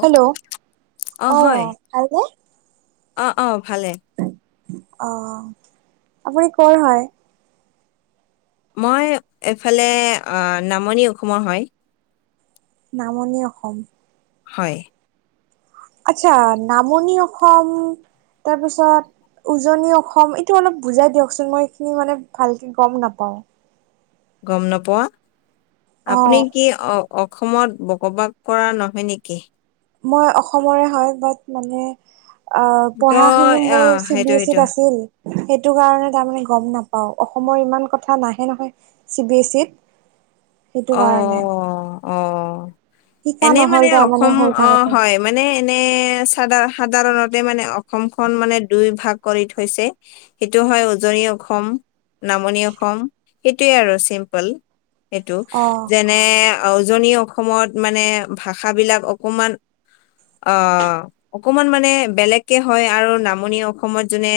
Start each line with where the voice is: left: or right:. right: Hello অ', ভালনে?
left: অ অ ভালে
right: অ', আপুনি কৰ হয়।
left: মই এইফালে নামনি অসমৰ হয়।
right: নামনি অসম।
left: হয়।
right: আচ্ছা নামনি অসম তাৰপিছত উজনি অসম এইটো অলপ বুজাই দিয়কচোন মই এইখিনি মানে ভালকৈ গম নাপাওঁ।
left: গম নোপোৱা
right: অ
left: আপুনি কি অ অসমত বসবাস কৰা নহয় নেকি?
right: মই অসমৰে হয় বাট মানে আ
left: ত
right: পঢ়াখিনি
left: অ
right: মোৰ চি
left: সেইটো
right: বি এচ
left: সেইটো
right: ইত আছিল। সেইটো কাৰণে তাৰমানে গম নাপাও অসমৰ ইমান কথা নাহে নহয় চি বি এছ ইত। [unintelligible]
left: অ
right: কাৰণে
left: অ
right: শিকা
left: এনে
right: নহল
left: মানে
right: তাৰমানে
left: অসম
right: সৰু
left: অ
right: থাকোতে
left: হয় মানে এনে সাধাৰণতে মানে অসমখন মানে দুই ভাগ কৰি থৈছে সেইটো হয় উজনি অসম নামনি অসম সেইটোৱে আৰু চিম্পল এইটো
right: অ
left: যেনে উজনি অসমত মানে ভাষাবিলাক অকমান অ অকমান মানে বেলেগকে হয় আৰু নামনি অসমত যোনে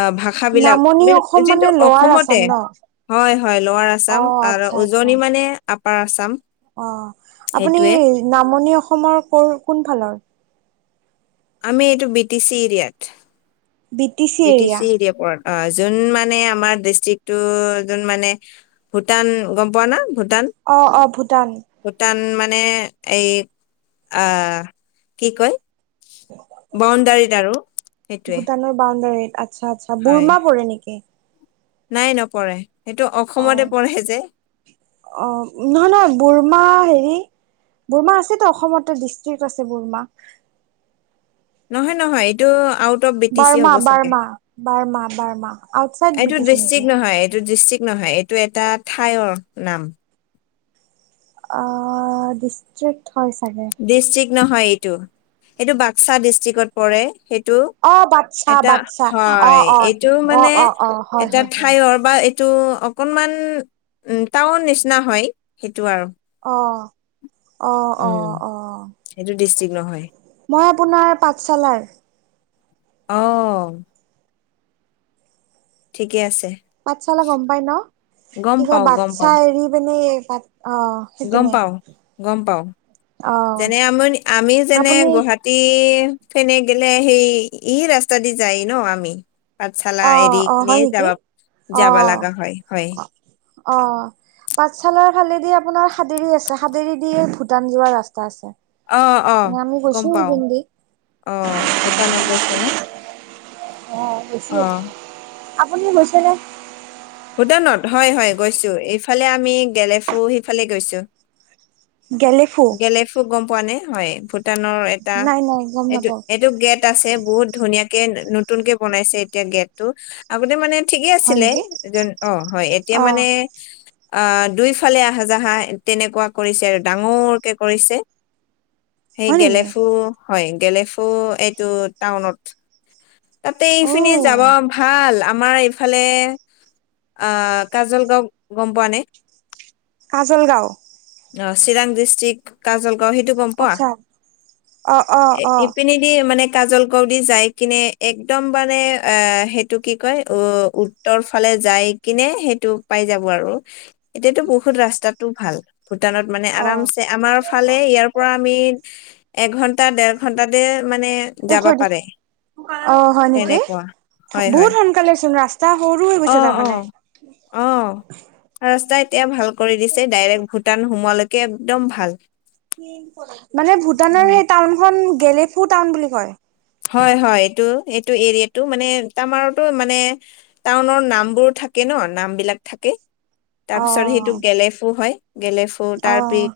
left: অ ভাষাবিলাক
right: নামনি অসম মানে
left: যিটো
right: লৱাৰ আছাম
left: অসমতে
right: ন
left: হয় হয় লোৱাৰাৰ
right: অ
left: আছাম আৰু
right: আচ্ছা আচ্ছা
left: উজনি মানে আপাৰ আছাম
right: অ আপুনি
left: সেইটোৱে
right: নামনি অসমৰ ক কোন ফালৰ?
left: আমি এইটো বি টি চি এৰিয়াত
right: B
left: P T C area পৰত অ যোন মানে আমাৰ ডিষ্ট্ৰিকটো যোন মানে ভূটান গম পোৱা না ভূটান?
right: অ অ ভূটান।
left: ভূটান মানে এই আহ কি কয় বাউণ্ডাৰীত আৰু সেইটোৱে।
right: ভূটানৰ বাউণ্ডাৰীত আচ্ছা আচ্ছা
left: হয়
right: বুুৰমা পৰে নেকি?
left: নাই নপৰে সেইটো অসমতে পৰে যে।
right: অঁ নহয় নহয় বুৰমা হেৰী বুৰমা আছেতো অসমতে ডিষ্ট্ৰিক আছে বুৰমা।
left: নহয় নহয় এইটো আ out of B T C
right: Verma
left: হ'ব চাগে।
right: বাৰ্মা বাৰ্মা বাৰ্মা আউটচাইড বি
left: এইটো
right: টি চি
left: ডিষ্ট্ৰিক
right: নেকি
left: নহয় এইটো ডিষ্ট্ৰিক নহয় এই এইটো এটা ঠাইৰ নাম।
right: অহ ডিষ্ট্ৰিক্ট হয় চাগে।
left: ডিষ্ট্ৰিক্ট নহয় এইটো এইটো বাক্সা ডিষ্ট্ৰিকত পৰে সেইটো।
right: অ বাচ্ছা
left: এটা
right: বাচ্ছা অ
left: হয়
right: অ
left: এইটো
right: অ
left: মানে
right: অ অ হয়
left: এটা
right: হয় হয়
left: ঠাইৰ বা এইটো অকণমান টাউন নিচিনা হয় সেইটো আৰু।
right: অহ অ অ
left: উম
right: অহ।
left: সেইটো ডিষ্ট্ৰিক্ট নহয়
right: মই আপোনাৰ পাঠশালাৰ।
left: অ। ঠিকে আছে।
right: পাঠশালা গম পাই ন?
left: গম
right: কি কয়
left: পাও গম
right: বাচ্ছা
left: পাও
right: এৰি পিনে বাট অ।
left: গম
right: সেইপিনে
left: পাওঁ, গম পাওঁ।
right: অ
left: যেনে আমি আমি যেনে
right: আপুনি
left: গুৱাহাটী টী ফেনে গেলে সেই ই ৰাস্তা দি যায় ন আমি? পাঠশালা
right: অ
left: এৰি
right: অ
left: কিনি
right: হয় নেকি
left: যাবা যাবা লাগা হয় হয়।
right: অহ। পাঠশালাৰ ফালেদি আপোনাৰ সাদেৰী আছে সাদেৰী দিয়েই ভূটান যোৱাৰ ৰাস্তা আছে।
left: অ অ
right: মানে আমি গৈছো
left: গম পাওঁ।
right: সেইপিনেদি
left: অ ভূটানত গৈছে ন?
right: অ
left: অ
right: গৈছো। আপুনি গৈছেনে?
left: ভূটানত হয় হয় গৈছো এইফালে আমি গেলেফু সেইফালে গৈছো।
right: গেলেফু?
left: গেলেফু গম পোৱা নে? হয়, ভূটানৰ এটা
right: নাই নাই গম
left: এইটো
right: নাপাও
left: এইটো গেট আছে বহুত ধুনীয়াকে নতুনকে বনাইছে এতিয়া গেটটো আগতে মানে ঠিকে
right: হয়
left: আছিলে
right: নেকি
left: অ হয় এতিয়া
right: অ
left: মানে আ দুইফালে আহা যাহা তেনেকুৱা কৰিছে আৰু ডাঙৰকে কৰিছে।
right: [inaudible]
left: সেই
right: হয় নেকি
left: গেলেফু হয় গেলেফু এইটো টাউনত তাতে
right: অ
left: এইফিনি যাব ভাল আমাৰ এই এইফালে আহ কাজল গাওঁ গম পোৱা নে?
right: কাজল গাঁও।
left: অঁ চিৰাং ডিষ্ট্ৰিকট কাজলগাও সেইটো গম পোৱা?
right: আচ্ছা অ অ
left: এ
right: অ
left: ইপিনি দি মানে কাজল গড়দি মানে যাই কিনে। একদম মানে এ, সেইটো কি কয় অ উত্তৰ ফালে যাই কিনে সেইটো পাই যাব আৰু এতিয়াতো বহুত ৰাস্তাত তো ভাল। ভূটানত মানে
right: অ
left: আৰামছে আমাৰ ফালে ইয়াৰ পৰা আমি এঘন্টা দেৰ ঘন্টাতে মানে
right: এই
left: যাব
right: থৈ দিছো
left: পাৰে।
right: অ হয় নেকি?
left: তেনেকুৱা
right: বহুত সোনকালে চোন ৰাস্তা সৰু গৈছে
left: অঁ
right: তাৰমানে
left: অঁ অঁ ৰাস্তা এতিয়া ভাল কৰি দিছে। ডাইৰেক্ট ভূটান সোমোৱালৈকে একদম ভাল
right: মানে, ভূটানৰ
left: উম
right: সেই টাউনখন গলেকু টাউন বুলি কয়।
left: হয় হয় এইটো, এইটো এৰিয়াটো মানে তমাৰতো মানে টাউনৰ নামবোৰ থাকে ন, নাম বিলাক থাকে।
right: অ
left: তাৰপিছত সেইটো গেলেফু হয়। গলেফু,
right: অ
left: তাৰপি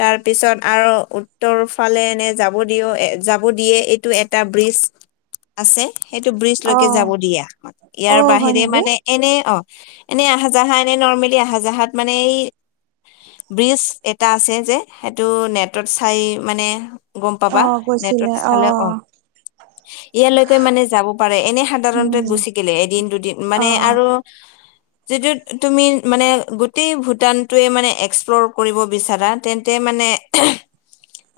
left: তাৰ পিছত আৰু উত্তৰ ফালে এনে যাব দিও এ যাব দিয়ে এইটো এ এটা ব্ৰিজ আছে। ‌ সেইটো ব্ৰীজ
right: অ
left: লৈকে যাব দিয়ে
right: অ
left: ইয়াৰ
right: হয়
left: বাহিৰে
right: নেকি
left: মানে এনেই অঁ, এনে আহ যাহা এনেই নৰ্মেলি আহজাহাত মানে এই ব্ৰিজ এটা আছে যে, সেইটো নেটত চাই মানে গম
right: অ
left: পাবা। নেটত
right: গৈছিলে অ
left: চালে অঁ ইয়ালৈকে মানে যাব পাৰে, এনেই সাধাৰণতে
right: উম
left: গুচি গলে এদিন দুদিন
right: অ
left: মানে আৰু
right: [unintelligible]
left: যিটো তুমি মানে গোটেই ভূটানটোৱে মানে এক্সপ্লৰ কৰিব বিচাৰা, তেন্তে মানে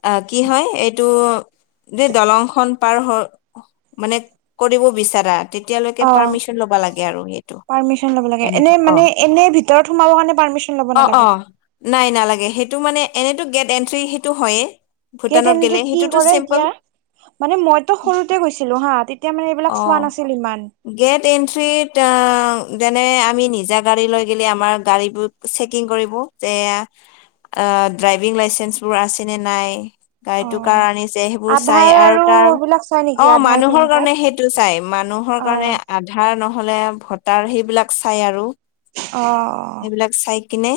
left: আহ, কি হয় এইটো যে দলংখনন পাৰ হ মানে কৰিব বিচাৰা তেতিয়ালৈকে
right: অ
left: পাৰ্মিশন ল'বা লাগে আৰু ইটো
right: পাৰ্মিশন ল'ব লাগে এনে
left: তেনেকা অঁ
right: মানে এনে ভিতৰত সোমাব কাৰণে পাৰ্মিশন ল'ব নালাগে?
left: নাই নালাগে। সেইটো মানে এনেইতো গেট এণ্ট্ৰি সেইটো হয়েই।
right: গেট এনত্ৰী কি কৰে এতিয়া? মানে মইতো সৰুতে গৈছিলো হা, তেতিয়া মানে
left: অ
right: এইবিলাক চোৱা নাছিল ইমান।
left: গেট এন্ট্ৰত অ যেনে আমি নিজা গাড়ী লৈ গিলে আমাৰ গাড়ীবোৰ চেকিং কৰিব যে য়া ড্ৰাইভিং লাইচেন্স বোৰ আছে নে নাই?
right: অ
left: গায়টো কাৰ আনিছে, সেইবোৰ চাই
right: আধাৰ
left: আৰু তাৰ
right: এইবিলাক চাই
left: অ
right: নেকি আধাৰ পেন
left: মানুহৰ
right: কাৰ্ড
left: কাৰণে সেই চাই। মানুহৰ
right: অ
left: কাৰণে আধাৰ নহ'লে ভটাৰ সেইবিলাক চাই আৰু
right: অঁ
left: সেইবিলাক চাই কিনে,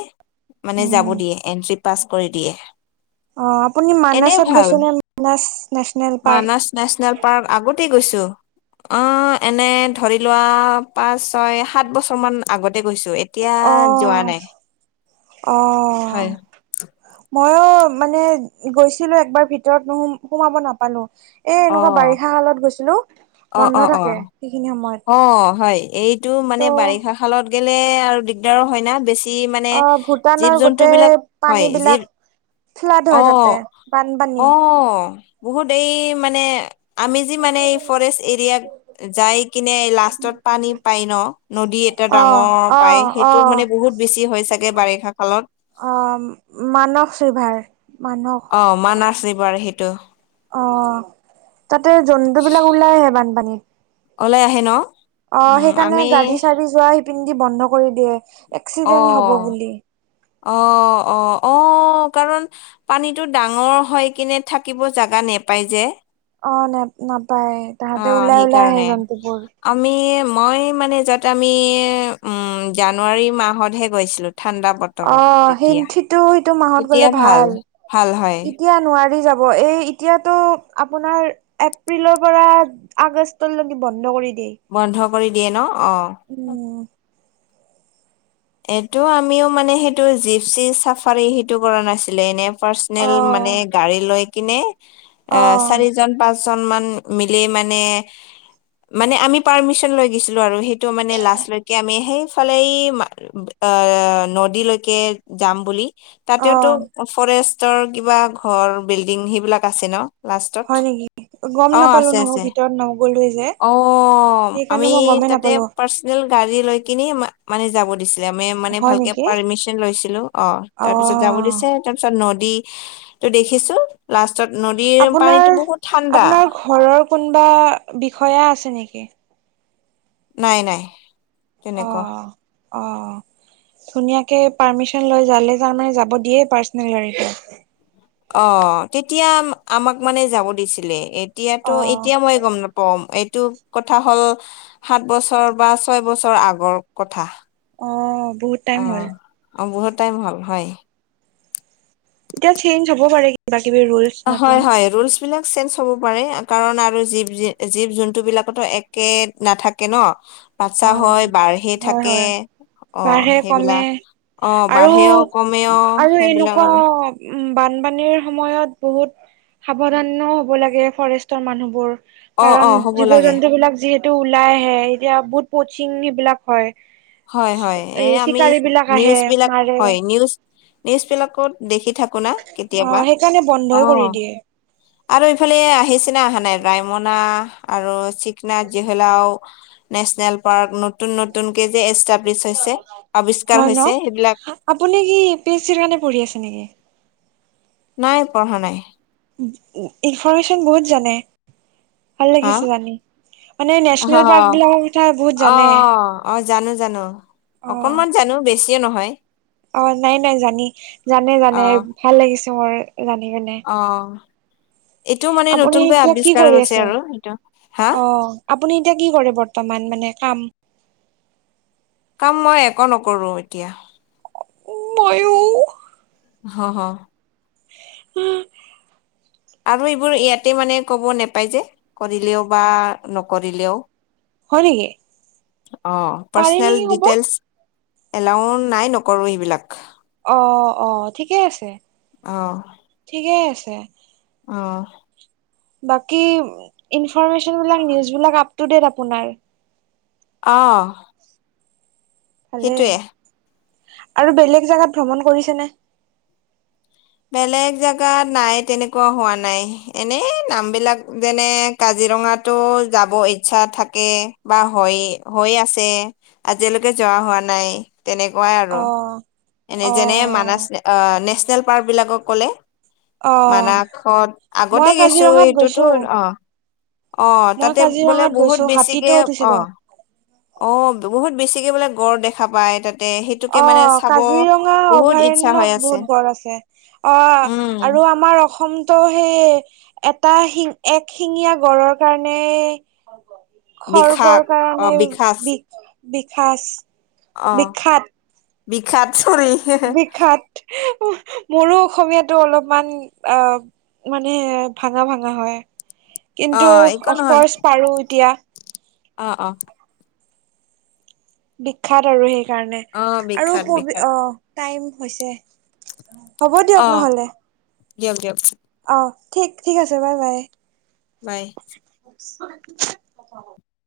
left: মানে যাব দিয়ে। এন্ট্ৰি পাছ কৰি দিয়ে
right: অঁ, আপুনি
left: এনে
right: মানাসত
left: ভাল
right: গৈছে নে Manas national park?
left: Manas national park আগতেই গৈছো। অঁ, এনে ধৰি লোৱা পাঁচ ছয় সাত বছৰমানান আগতে গৈছো। এতিয়া যোৱা নাই।
right: অঁ
left: হয়
right: ময়ো মানে গৈছিলো একবাৰ ভিতৰত নোসো সোমাব নাপালো। এ এনেকুৱা
left: অ'
right: বাৰিষা কালত গৈছিলো বন্ধ থাকে। সেইখিনি সময়ত
left: অঁ হয় এইটো
right: ত'
left: মানে বাৰিষা কালত গেলে আৰু দিগদাৰো হয় না বেছি কি মানে
right: অ
left: জীৱ
right: ভূটানৰ
left: জন্তু
right: গোটেই
left: বিলাক, হয়
right: পানী বিলাক
left: জীৱ
right: ফ্লাড হয় তাতে
left: অঁ,
right: বানপানী
left: অঁ, বহুত দেই মানে আমি যি মানে এই ফৰেষ্ট এৰিয়াক যাই কিনে লাষ্টত পানী পায় ন নদী এটা
right: অ
left: ডাঙৰ
right: অ
left: পায় সেই
right: অ
left: তো মানে বহুত বেছি হয় চাগে বাৰিষা কালত।
right: অঁ, মানস ৰিভাৰ মানস।
left: অঁ' মানাছ ৰিভাৰ সেইটো।
right: অ' তাতে জন্তু বিলাক ওলাই আহে বানপানীত?
left: ওলাই আহে ন'?
right: অ'
left: উম
right: সেইকাৰণে
left: আমি
right: গাড়ী চাৰড়ি যোৱা সিপিন্ধি বন্ধ কৰি দিয়ে। এক্সিডেন্ট হব
left: অ',
right: বুলি
left: অ', অ' অঁ, কাৰণ পানীটো ডাঙৰ হৈ কিনে থাকিব জাগা নেপায় যে।
right: অ' নে নাপায়
left: অ
right: তাহাঁতে ওলাই ওলাই আহে
left: সেইকাৰণে
right: জন্তুবোৰ।
left: আমি মই মানে য'ত আমি জানুৱাৰী মাহতহে গৈছিলোঁ ঠাণ্ডাাপত
right: অ' সেথিটো সেইটো মাহত গলে ভাল
left: ভাল হয়
right: এতিয়া নোৱাৰি যাব এই এতিয়াতটো আপোনাৰ এপ্ৰিলৰ পৰা আগষ্টলৈকে বন্ধ কৰি দিয়ে।
left: বন্ধ কৰি দিয়ে ন' অঁ।
right: উম'।
left: এইটো আমিও মানে সেইটো জিপচি চাফাৰী সেইটো কৰা নাছিলে এনে ফাষ্ট
right: অ
left: মানে গাৰি লৈ কিনে
right: অ
left: এ চাৰি জন পাঁচজন মান মিলি মানে মানে আমি পাৰ্মিশন লৈ গৈছিলো আৰু সেইটো মানে লাষ্টলৈকে আমি সেইফালে এ নদীলৈকে যাম বুলি
right: অ
left: তাতেওতো ফৰেষ্ট ৰ কিবা ঘৰ বিল্ডিং সেইবিলাক আছে ন'? লাষ্টত
right: হয় নেকি গম
left: অ'
right: নাপালো
left: আছে
right: নহয়
left: আছে
right: ভিতৰত নগলোৱে যে
left: অ'
right: সেইকাৰণে
left: আমি
right: মই গমেই
left: তাতে
right: নাপালো
left: পাৰ্চনেল গাড়ী লৈ কিনি মানে যাব দ আমি মানে
right: হয়
left: ভালকে
right: নেকি
left: পাৰ্মিচন লৈছিলো অ' তাৰ পিছত যাব
right: অ
left: দিছে। তাৰপিছত নদীতো দেখিছো লাষ্টত নদীৰ
right: আপোনাৰ
left: পানীতো বহুত ঠাণ্ডা।
right: আপোনাৰ ঘৰৰ কোনোবা বিষয়া আছে নেকি?
left: নাই নাই। তেনেকুৱা
right: অ'। অ' ধুনীয়াকে পাৰ্মিচন লৈ যালে তাৰ মানে যাব দিয়ে পাৰ্চনেল গাড়ীটো।
left: অ' তেতিয়া আমাক মানে যাব দিছিলে এতিয়াতো
right: অ',
left: এতিয়া মই গম নাপম। কম এইটো কথা হ'ল সাত বছৰ বা ছয় বছৰ আগৰ কথা।
right: অ', বহুত টাইম হ'ল।
left: অ', অ' বহুত টাইম হ'ল হয়।
right: এতিয়া চেঞ্জ হ'ব পাৰে কিবা কিবি ৰোল।
left: হয়, হয় ৰুলছ বিলাক চেঞ্জ হ'ব পাৰে কাৰণ আৰু জী জীৱ জন্তু বিলাকতো একে নাথাকে ন'। বাচছা হয়
right: অ'।
left: বাঢ়ে
right: হয়,
left: থাকে।
right: হয়
left: অ
right: বাঢ়ে কমে
left: সেইবিলাক অ
right: আৰু
left: বাঢ়েও কমেও
right: আৰু
left: সেইবিলাক
right: এনেকুৱা
left: আৰু
right: উম, বানপানীৰ সময়ত বহুত সাৱধানও হ'ব লাগে ফৰেষ্টৰ মানুহবোৰ।
left: অ অ
right: কাৰণ
left: হ'ব
right: জীৱ
left: লাগে
right: জন্তু বিলাক যিহেতু ওলাই আহে এতিয়া বহুত পচিং সেইবিলাক হয়।
left: হয়, হয় এই আমি
right: চিকাৰী বিলাক আহে
left: নিউজ বিলাক
right: মাৰে
left: হয় নিউজ নিউজ বিলাকত দেখি থাক কুনা
right: অ
left: কেতিয়াবা
right: সেইকাৰণে বন্ধই কৰি
left: অ'।
right: দিয়ে
left: আৰু ইফালে আহিচিনা অহা নাই ৰায়মনা আৰু চ হাও নেচনেল পাৰ্ক নতুন নতুন এই যে এষ্টাব্লিছ হৈছে আৱিষ্কাৰ
right: হয় ন
left: হৈছে সেইবিলাক
right: আপুনি কি ইউ পি এইচ চিৰ কাৰণে পঢ়ি আছে নেকি?
left: নাই পঢ়া নাই।
right: ইনফ্ৰৰ্মেশ্যন বহুত জানে ভাল লাগিছে জানি। মানে নেচনেল
left: অহ', অহ
right: পাৰ্ক বিলাকৰ কথা বহুত জানে
left: ', অহ' জানো জানো অকণমান জানো বেছিয়ে নহয়।
right: অহ' নাই নাই জানি জানে
left: অ
right: জানে ভাল লাগিছে মোৰ জানি কিনে।
left: অ'হ
right: আপুনি এতিয়া কি কৰি
left: হৈছে
right: আছে
left: আৰু এইটো হা
right: অ'হ আপুনি এতিয়া কি কৰে বৰ্তমান মানে কাম
left: কাম মই একো নকৰো এতিয়া
right: ময়ো
left: হ'হ
right: উম
left: আৰু এইবোৰ ইয়াতে মানে ক'ব নাপায় যে কৰিলেও বা নকৰিলেও
right: হয় নেকি
left: অহ
right: পাৰি নেকি
left: পাৰৰ্চেন্টে
right: কব
left: ডিটেইলছ এলাউ নাই নকৰো এইবিলাক
right: অহ অহ ঠিকেই আছে
left: অ
right: ঠিকেই আছে
left: অহ
right: বাকী ইনফ্ৰৰ্মেশ্যন বিলাক নিউজ বিলাক আপলোৰ্ডেত আপোনাৰ
left: অঁহ
right: এনেই আৰু বেলেগ জোগাত ভ্ৰমণ কৰিছে নে
left: বেলেগ জেগাত নাই তেনেকুৱা হোৱা নাই এনেই নাম বিলাক যেনে কাজিৰঙাতো যাব ইচ্ছা থাকে বা হৈ হৈ আছে আজিলৈকে যোৱা হোৱা নাই তেনেকুৱাই আৰু
right: অ
left: এনে
right: অ
left: যেনে মানস অহ নেচেনেল পাৰ্ক বিলাক কলে
right: অ
left: মানাসত
right: মই
left: আগতে গৈছো
right: কাজিৰঙাত
left: এইটো
right: গৈছো
left: অহ অহ
right: মই
left: তাতে বোলে
right: কাজিৰঙাত
left: বহুত
right: গৈছো
left: বেছিকে
right: হাতীতো উঠিছিলো
left: অহ অহ বহুত বেছিকে বোলে গড় দেখা পায় তাতে সেই
right: অহ কাজিৰঙা অভয়াৰণ্য
left: হৈ আছে
right: বহুত গড় আছে অহ
left: উম
right: আৰু আমাৰ অসম ত সেই এটা শিং এক শিঙীয়া গড়ৰ কাৰণে খৰ্গৰ
left: বিশাস অ
right: কাৰণে বি
left: বিশাস
right: বি বিকাশ
left: অ
right: বিখ্যাত
left: বিখ্যাত চৰি হেহু
right: হুেহ মোৰো অসমীয়াতো অলপমান অহ মানে ভাঙা ভাঙা হয়
left: অ
right: কিন্তু
left: একো
right: অফকৰ্চ পাৰোঁ এতিয়া
left: অহ অহ
right: বিখ্যাত আৰু সেইকাৰণে
left: অ
right: আৰু
left: বিখ্যাত
right: পবি
left: বিখ্যাত
right: অহ টাইম হৈছে হ'ব
left: অ
right: দিয়ক নহলে
left: দিয়ক যিয়ক
right: অহ ঠিক ঠিক আছে বাই বাই
left: বাই
right: [unintelligible]